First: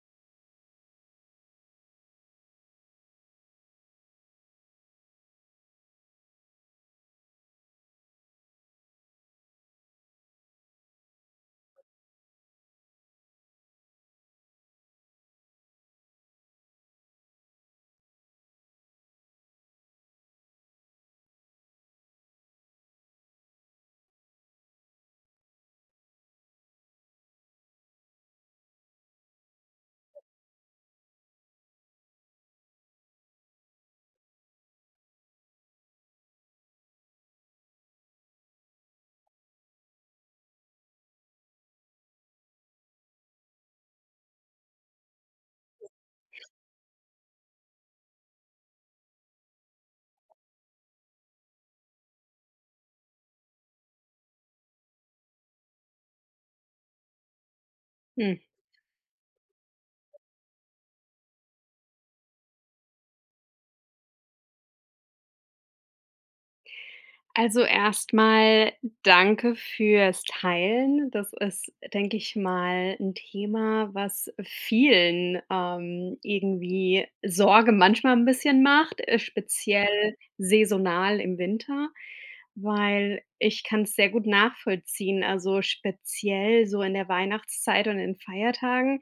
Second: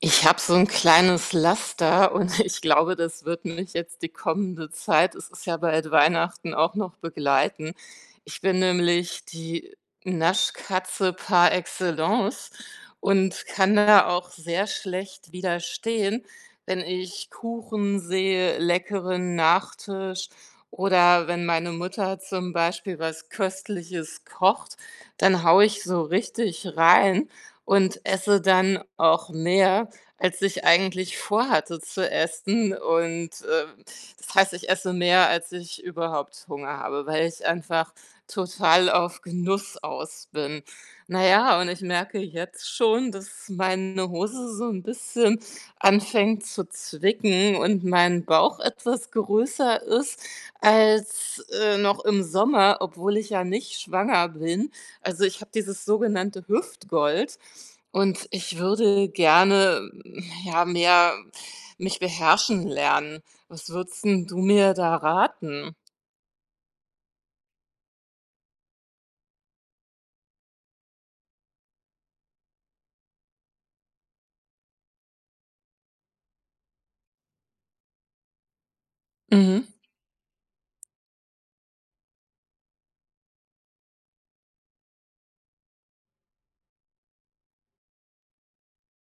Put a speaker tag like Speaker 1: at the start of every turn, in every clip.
Speaker 1: Ich habe so ein kleines Laster und ich glaube, das wird mich jetzt die kommende Zeit, es ist ja bald Weihnachten, auch noch begleiten. Ich bin nämlich die Naschkatze par excellence und kann da auch sehr schlecht widerstehen, wenn ich Kuchen sehe, leckeren Nachtisch oder wenn meine Mutter zum Beispiel was Köstliches kocht, dann haue ich so richtig rein und esse dann auch mehr, als ich eigentlich vorhatte zu essen. Das heißt, ich esse mehr, als ich überhaupt Hunger habe, weil ich einfach total auf Genuss aus bin. Naja, und ich merke jetzt schon, dass meine Hose so ein bisschen anfängt zu zwicken und mein Bauch etwas größer ist als noch im Sommer, obwohl ich ja nicht schwanger bin. Also, ich habe dieses sogenannte Hüftgold und
Speaker 2: Hm.
Speaker 1: ich würde gerne, ja, mehr mich beherrschen lernen. Was würdest 'n du mir da raten?
Speaker 2: Also erstmal danke fürs Teilen. Das ist, denke ich mal, ein Thema, was vielen, irgendwie Sorge manchmal ein bisschen macht,
Speaker 1: Mhm.
Speaker 2: speziell saisonal im Winter, weil ich kann es sehr gut nachvollziehen. Also, speziell so in der Weihnachtszeit und in Feiertagen,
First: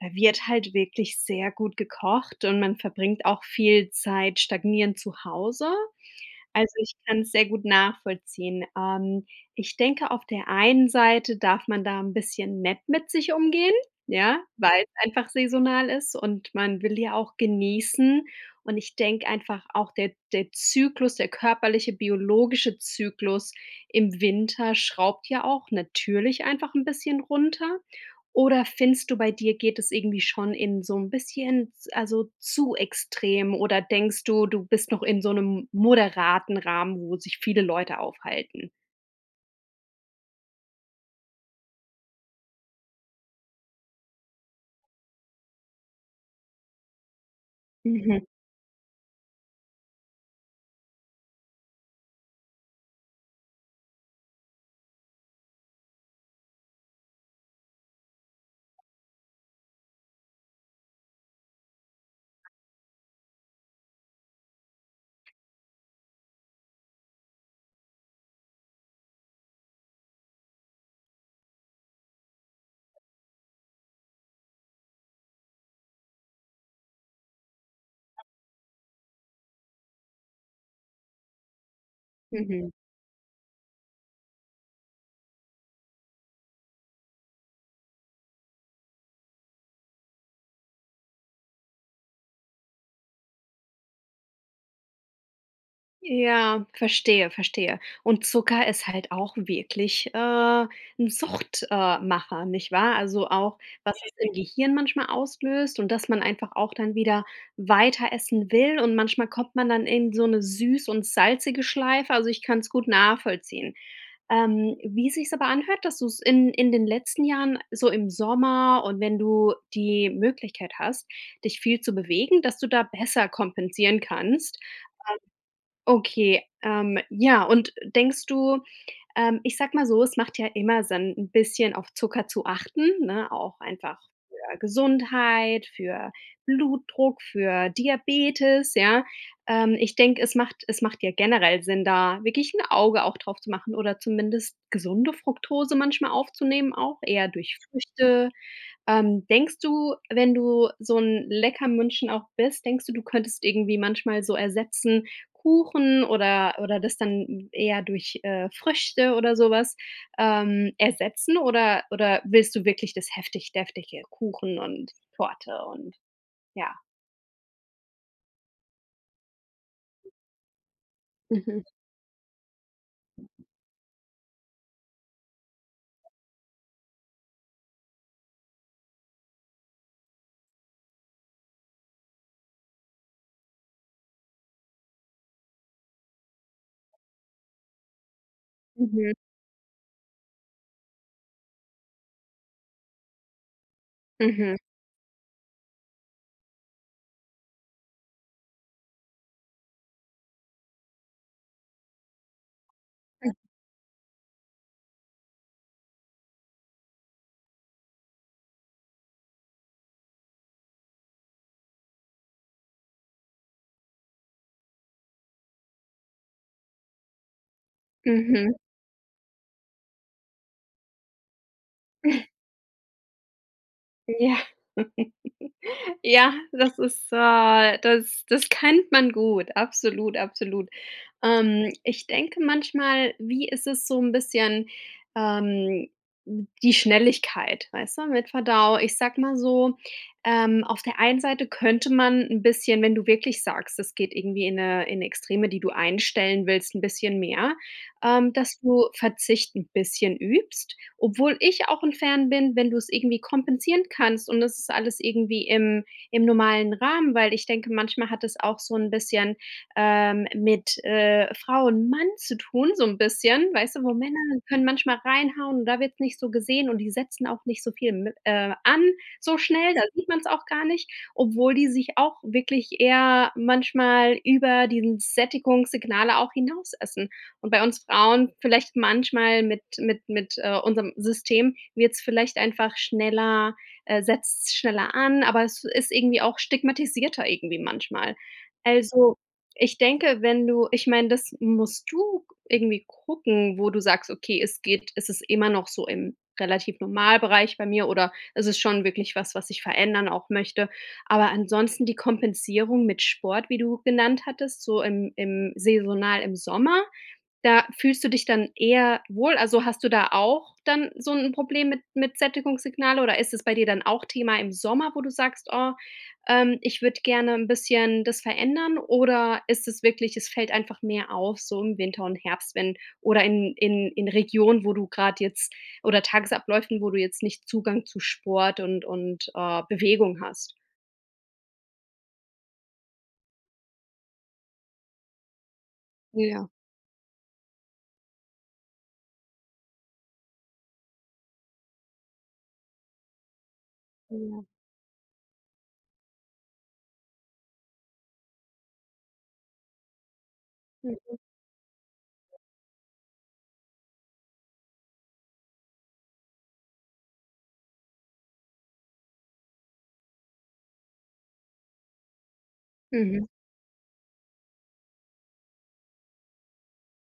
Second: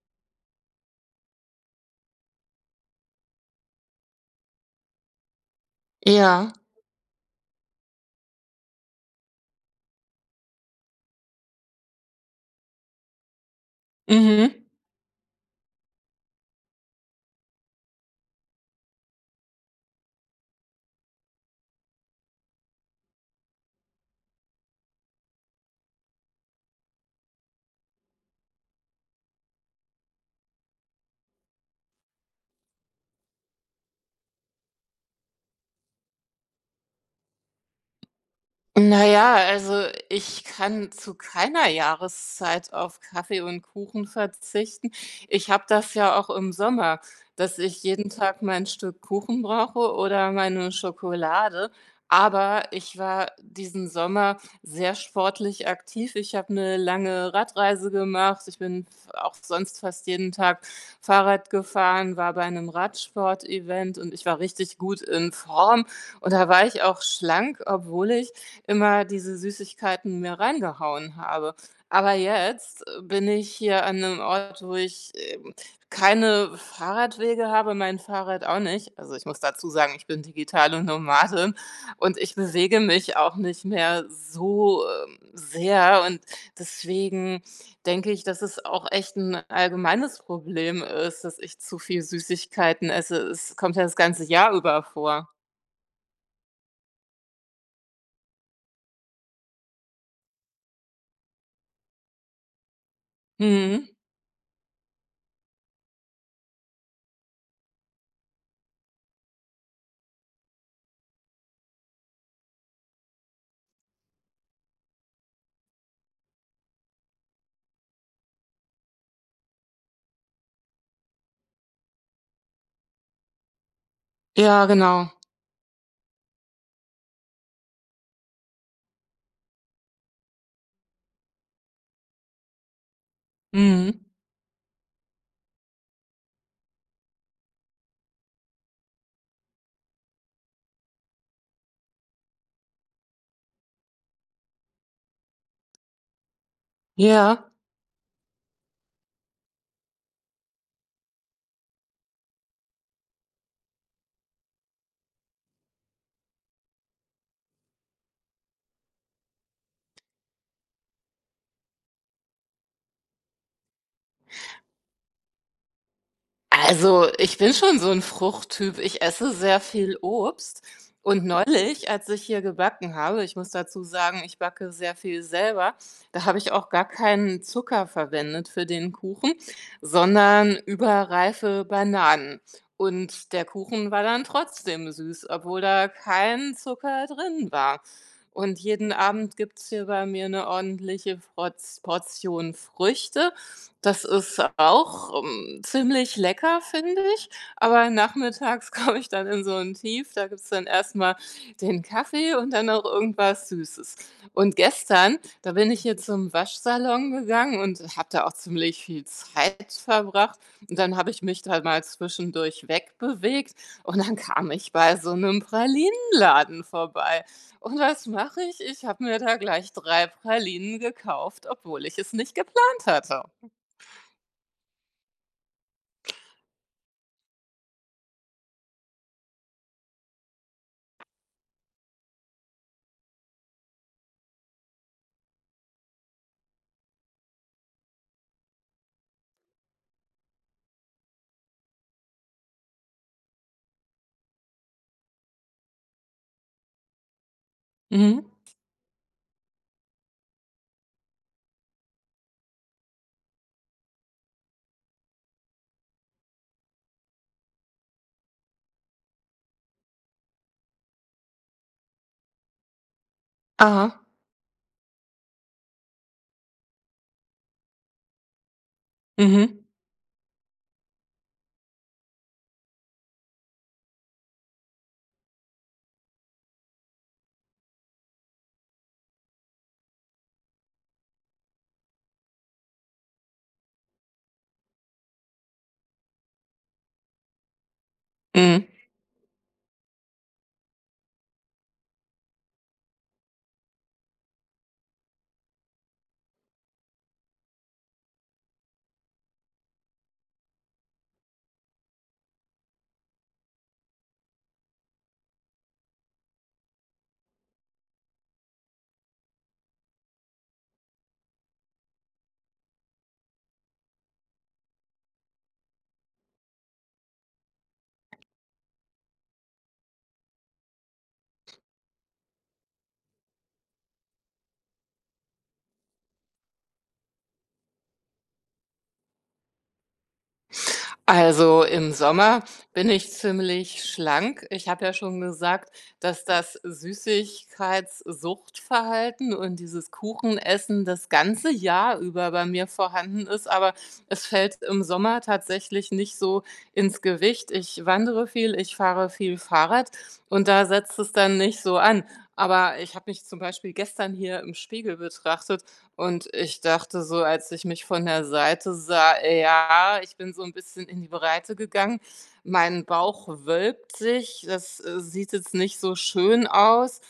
Speaker 2: da wird halt wirklich sehr gut gekocht und man verbringt auch viel Zeit stagnierend zu Hause.
Speaker 1: Ja.
Speaker 2: Also, ich kann es sehr gut nachvollziehen. Ich denke, auf der einen Seite darf man da ein bisschen nett mit sich umgehen, ja,
Speaker 1: Mhm.
Speaker 2: weil es einfach saisonal ist und man will ja auch genießen. Und ich denke einfach auch der Zyklus, der körperliche, biologische Zyklus im Winter schraubt ja auch natürlich einfach ein bisschen runter. Oder findest du, bei dir geht es irgendwie schon in so ein bisschen z also, zu extrem, oder denkst du, du bist noch in so einem moderaten Rahmen, wo sich viele Leute aufhalten?
Speaker 1: Na ja, also ich kann zu keiner Jahreszeit auf Kaffee und Kuchen verzichten. Ich habe das ja auch im Sommer, dass ich jeden
Speaker 2: Mhm,
Speaker 1: Tag mein Stück Kuchen brauche oder meine Schokolade. Aber ich war diesen Sommer sehr sportlich aktiv. Ich habe eine lange Radreise gemacht. Ich bin f Auch sonst fast jeden Tag Fahrrad gefahren, war bei einem Radsport-Event und ich war richtig gut in Form. Und da war ich auch schlank, obwohl ich immer diese Süßigkeiten mir reingehauen habe. Aber jetzt bin ich hier an einem Ort, wo ich, keine Fahrradwege habe, mein Fahrrad auch nicht. Also, ich muss dazu sagen, ich bin digitale Nomadin und ich
Speaker 2: mhm.
Speaker 1: bewege mich auch nicht mehr so, sehr, und deswegen denke ich, dass es auch echt ein allgemeines Problem ist, dass ich zu viel Süßigkeiten esse. Es kommt ja das ganze Jahr über vor.
Speaker 2: Ja, verstehe, verstehe. Und Zucker ist halt auch wirklich, 'n Sucht Macher, nicht wahr? Also, auch,
Speaker 1: Mhm.
Speaker 2: was es im Gehirn manchmal auslöst und dass man einfach auch dann wieder weiter essen will, und manchmal kommt man dann in so eine süß und salzige Schleife. Also, ich kann es gut nachvollziehen. Wie sich's aber anhört, dass du's in den letzten Jahren so im Sommer und wenn du die Möglichkeit hast, dich viel zu bewegen, dass du da besser kompensieren kannst.
Speaker 1: Ja, genau.
Speaker 2: Okay, ja, und denkst du ich sage mal so, es macht ja immer Sinn, ein bisschen auf Zucker zu achten, ne? Auch einfach
Speaker 1: Mhm.
Speaker 2: für Gesundheit, für Blutdruck, für Diabetes, ja? Ich denke, es macht ja generell Sinn, da wirklich ein Auge auch drauf zu machen oder zumindest gesunde Fructose manchmal aufzunehmen auch, eher
Speaker 1: Ja.
Speaker 2: durch Früchte. Denkst du, wenn du so 'n Leckermündchen auch bist, denkst du, du könntest irgendwie manchmal so ersetzen Kuchen oder das dann eher durch, Früchte oder so was, ersetzen, oder willst du wirklich das heftig deftige Kuchen und Torte und, ja?
Speaker 1: Also, ich bin schon so 'n Fruchttyp. Ich esse sehr viel Obst, und
Speaker 2: Mhm.
Speaker 1: neulich, als ich hier gebacken habe, ich muss dazu sagen, ich backe sehr viel selber, da habe ich auch gar keinen Zucker verwendet für den Kuchen, sondern überreife Bananen. Und der Kuchen war dann trotzdem süß, obwohl da kein Zucker drin war. Und jeden
Speaker 2: Mhm.
Speaker 1: Abend gibt's hier bei mir 'ne ordentliche Frotz Portion Früchte, das ist
Speaker 2: Mhm.
Speaker 1: auch, ziemlich lecker, finde ich, aber nachmittags komme ich dann in so ein Tief, da gibt's dann erst mal den Kaffee und dann noch irgendwas Süßes. Und gestern, da bin ich hier zum Waschsalon gegangen und habe da auch ziemlich viel Zeit verbracht und dann habe ich mich da mal zwischendurch wegbewegt und dann kam ich bei so einem Pralinenladen vorbei. Und was mache
Speaker 2: Mhm.
Speaker 1: ich? Ich habe mir da gleich 3 Pralinen gekauft, obwohl ich es nicht geplant hatte.
Speaker 2: Ja. Ja, das ist, äh, das kennt man gut. Absolut, absolut. Ich denke manchmal, wie ist es so ein bisschen, ähm, die Schnelligkeit, weißt du, mit Verdau, ich sag mal so, auf der einen Seite könnte man ein bisschen, wenn du wirklich sagst, es geht irgendwie in 'ne Extreme, die du einstellen willst, ein bisschen mehr,
Speaker 1: Mhm.
Speaker 2: dass du Verzicht ein bisschen übst, obwohl ich auch ein Fan bin, wenn du es irgendwie kompensieren kannst und das ist alles irgendwie im normalen Rahmen, weil ich denke, manchmal hat es auch so ein bisschen, mit, Frau und Mann zu tun, so ein bisschen, weißt du, wo
Speaker 1: Aha.
Speaker 2: Männer können manchmal reinhauen und da wird es nicht so gesehen und die setzen auch nicht so viel mi an so
Speaker 1: Mhm.
Speaker 2: schnell, da sieht man es auch gar nicht, obwohl die sich auch wirklich eher manchmal über diesen Sättigungssignale auch hinaus essen. Und bei uns Frauen vielleicht manchmal unserem System wird es vielleicht einfach schneller, setzt schneller an, aber es ist irgendwie auch stigmatisierter irgendwie manchmal.
Speaker 1: Mhm.
Speaker 2: Also, ich denke, wenn du, ich meine, das musst du irgendwie gucken, wo du sagst: „Okay, es ist immer noch so im relativ Normalbereich bei mir, oder es ist schon wirklich was, was ich verändern auch möchte.“ Aber ansonsten die Kompensierung mit Sport, wie du genannt hattest, so im saisonal im Sommer, da fühlst du dich dann eher wohl? Also, hast du da auch dann so 'n Problem mit Sättigungssignale, oder ist es bei dir dann auch Thema im Sommer, wo du sagst: „Oh, ich würde gerne 'n bisschen das verändern“? Oder ist es wirklich, es fällt einfach mehr auf so im Winter und Herbst, wenn oder in Regionen, wo du grad jetzt oder Tagesabläufen, wo du jetzt nicht Zugang zu Sport und, Bewegung hast?
Speaker 1: Also, im Sommer bin ich ziemlich schlank. Ich habe ja schon gesagt, dass
Speaker 2: Ja, ja.
Speaker 1: das Süßigkeitssuchtverhalten und dieses Kuchenessen das ganze Jahr über bei mir vorhanden ist, aber es
Speaker 2: Mhm.
Speaker 1: fällt im Sommer tatsächlich nicht so ins Gewicht. Ich wandere viel, ich fahre viel Fahrrad und da setzt es dann nicht so an. Aber ich habe mich zum Beispiel gestern hier im Spiegel betrachtet. Und ich dachte so, als ich mich von der Seite sah, ja, ich bin so ein bisschen in die Breite gegangen. Mein
Speaker 2: Mhm,
Speaker 1: Bauch wölbt sich. Das, sieht jetzt nicht so schön aus,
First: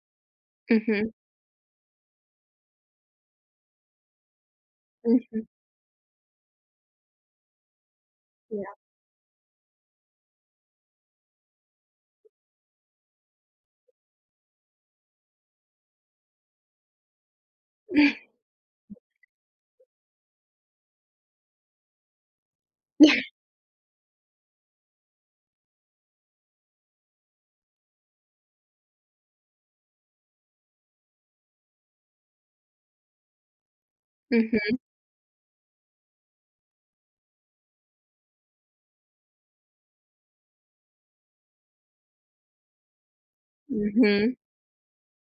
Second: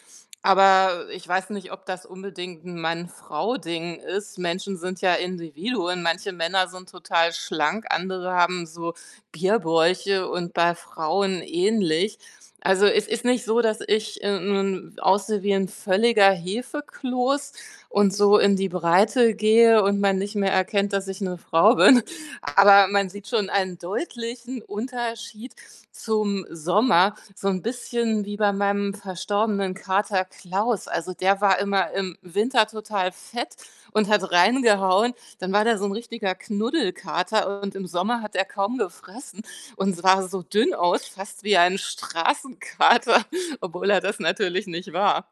Speaker 1: aber
Speaker 2: mhm,
Speaker 1: ich weiß nicht, ob das unbedingt 'n Mann-Frau-Ding ist. Menschen sind ja
Speaker 2: mhm.
Speaker 1: Individuen. Manche Männer sind total schlank, andere haben
Speaker 2: Ja.
Speaker 1: so Bierbäuche und bei Frauen ähnlich. Also, es ist nicht so, dass ich, nun aussehe wie ein völliger Hefekloß und so in die Breite gehe und man nicht mehr erkennt, dass ich eine Frau bin. Aber man sieht schon einen deutlichen Unterschied zum Sommer, so ein bisschen wie bei meinem verstorbenen Kater Klaus. Also, der war immer im Winter total fett und hat
Speaker 2: Mhm,
Speaker 1: reingehauen. Dann war der so ein richtiger Knuddelkater und im Sommer hat er kaum gefressen und sah so dünn aus, fast wie ein Straßenkater, obwohl er das
Speaker 2: mhm.
Speaker 1: natürlich nicht war.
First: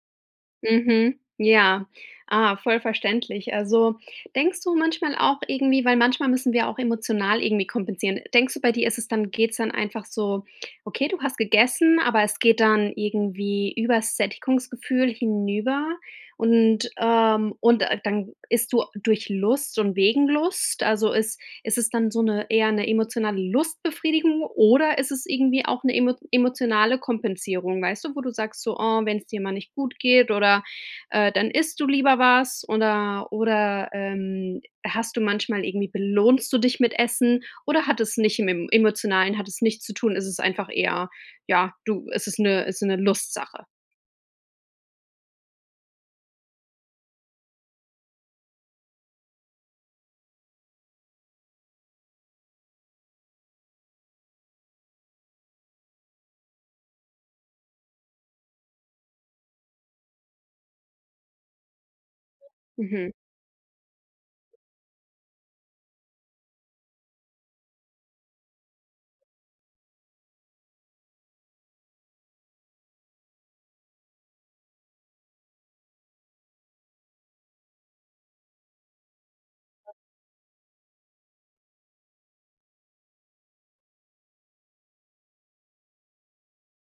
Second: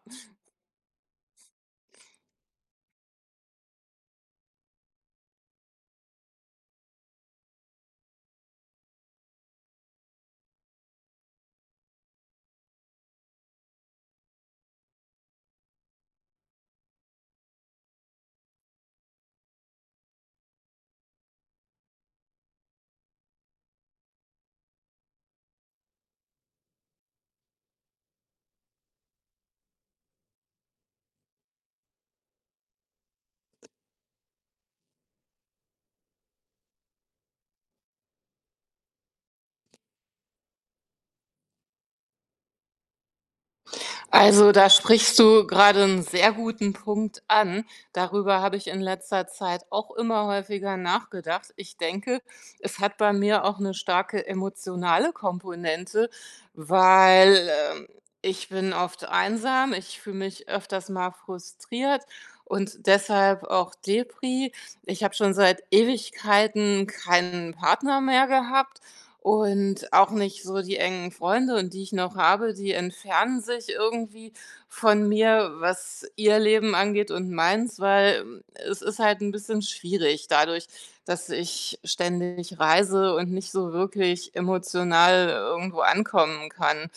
Speaker 2: Mhm, ja. Ah, voll verständlich. Also, denkst du manchmal auch irgendwie, weil manchmal müssen wir auch emotional irgendwie kompensieren. Denkst du, bei dir ist es dann, geht's dann einfach so, okay, du hast gegessen, aber es geht dann irgendwie übers Sättigungsgefühl hinüber und, dann isst du durch Lust und wegen Lust? Also, ist es dann so eine eher eine emotionale Lustbefriedigung oder ist es irgendwie auch eine emotionale Kompensierung, weißt du, wo du sagst so: „Oh, wenn es dir mal nicht gut geht oder, dann isst du lieber was“, oder, hast du manchmal irgendwie, belohnst du dich mit Essen, oder hat es nicht im Emotionalen, hat es nichts zu tun? Ist es einfach eher, ja, du es ist 'ne, ist eine Lustsache?
Speaker 1: Also, da sprichst du gerade einen sehr guten Punkt an. Darüber habe ich in letzter Zeit auch immer häufiger nachgedacht. Ich denke, es hat bei mir auch eine starke emotionale Komponente, weil, ähm, ich bin oft einsam, ich fühle mich öfters mal frustriert und
Speaker 2: Mhm,
Speaker 1: deshalb auch Depri. Ich habe schon seit Ewigkeiten keinen Partner mehr gehabt. Und auch nicht so die engen Freunde, und die ich noch habe, die entfernen sich irgendwie von mir, was ihr Leben angeht und meins, weil es ist halt ein bisschen schwierig dadurch, dass ich ständig reise und nicht so wirklich emotional irgendwo ankommen kann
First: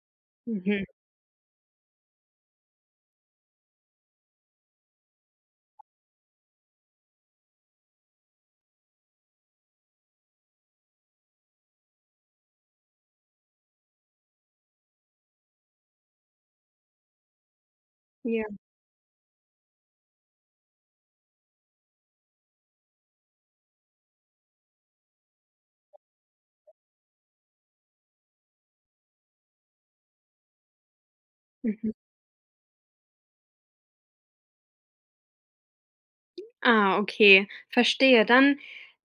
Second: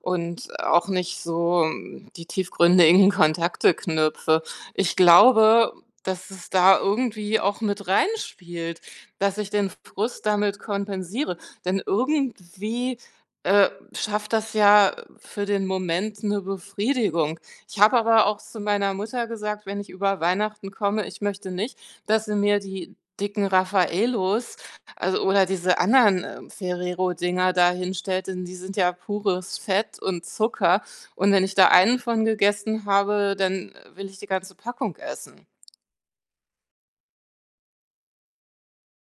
Speaker 1: und
Speaker 2: mhm,
Speaker 1: auch nicht so, die tiefgründigen Kontakte knüpfe. Ich glaube, dass es da irgendwie auch mit reinspielt, dass ich den Frust damit kompensiere. Denn irgendwie, schafft das ja für den Moment eine Befriedigung. Ich habe aber auch
Speaker 2: ja,
Speaker 1: zu meiner Mutter gesagt, wenn ich über Weihnachten komme, ich möchte nicht, dass sie mir die dicken Raffaellos, also oder diese anderen, Ferrero-Dinger da hinstellt, denn die sind ja pures Fett und Zucker. Und wenn ich da
Speaker 2: mhm.
Speaker 1: einen von gegessen habe, dann will ich die ganze Packung essen.
Speaker 2: Ah, okay, verstehe. Dann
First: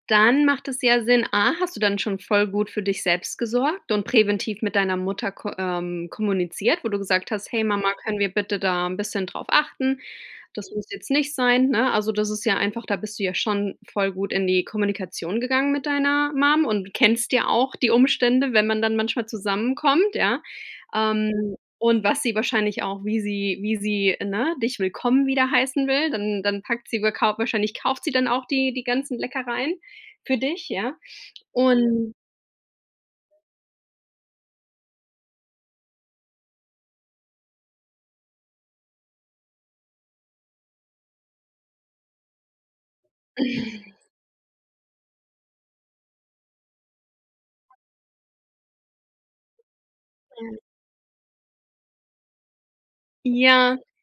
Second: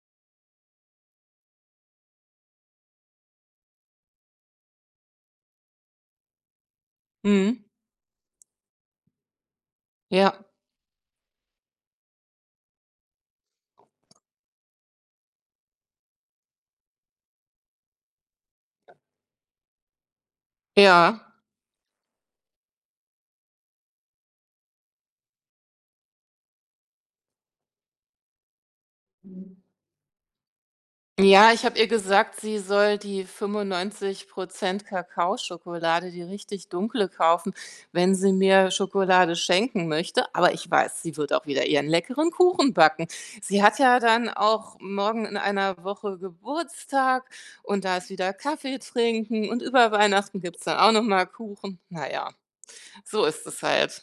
Speaker 2: dann macht es ja Sinn. A, hast du dann schon voll gut für dich selbst gesorgt und präventiv mit deiner Mutter ko kommuniziert, wo du gesagt hast: „Hey
Speaker 1: Mhm.
Speaker 2: Mama, können wir bitte da ein bisschen drauf achten?
Speaker 1: Ja,
Speaker 2: Das muss jetzt nicht sein“, ne? Also, das ist ja einfach, da bist du ja schon voll gut in die Kommunikation gegangen mit deiner Mom und kennst ja auch die Umstände, wenn man dann manchmal zusammenkommt, ja?
Speaker 1: ja.
Speaker 2: Ähm, und was sie wahrscheinlich auch, wie sie, ne, dich willkommen wieder heißen will, dann, dann packt sie wohl wahrscheinlich kauft sie dann auch die ganzen Leckereien für dich, ja?
Speaker 1: Ja, ich habe ihr
Speaker 2: Und
Speaker 1: gesagt, sie soll die 95 Kakaoschokolade, die richtig dunkle, kaufen, wenn sie mir Schokolade schenken möchte. Aber ich weiß, sie wird auch wieder ihren leckeren Kuchen backen. Sie hat ja dann auch morgen in einer Woche Geburtstag, und da ist wieder Kaffee trinken, und über Weihnachten gibt's dann auch noch mal Kuchen. Na ja, so ist es
Speaker 2: ja.
Speaker 1: halt.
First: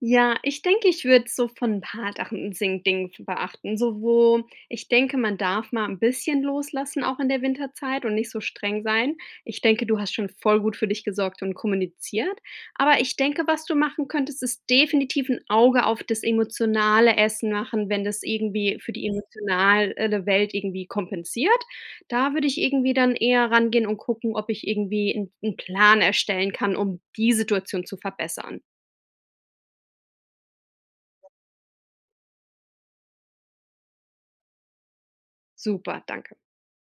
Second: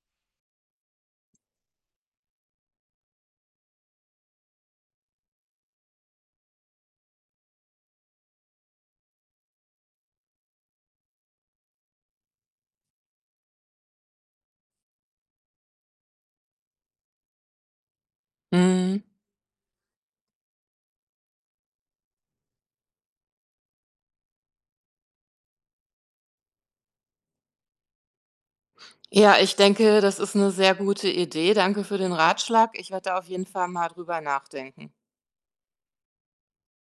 Speaker 2: Ja, ich denke, ich würde so von ein paar Sachen sing Dingen beachten, so wo ich denke, man darf mal ein bisschen loslassen, auch in der Winterzeit und nicht so streng sein. Ich denke, du hast schon voll gut für dich gesorgt und kommuniziert. Aber ich denke, was du machen könntest, ist definitiv ein Auge auf das emotionale Essen machen, wenn das irgendwie für
Speaker 1: Mhm.
Speaker 2: die emotionale Welt irgendwie kompensiert. Da würde ich irgendwie dann eher rangehen und gucken, ob ich irgendwie einen 'n Plan erstellen kann, um die Situation zu verbessern.
Speaker 1: Ja, ich denke, das ist eine sehr gute Idee. Danke für den Ratschlag. Ich werde da auf jeden Fall mal drüber nachdenken.
Speaker 2: Super, danke.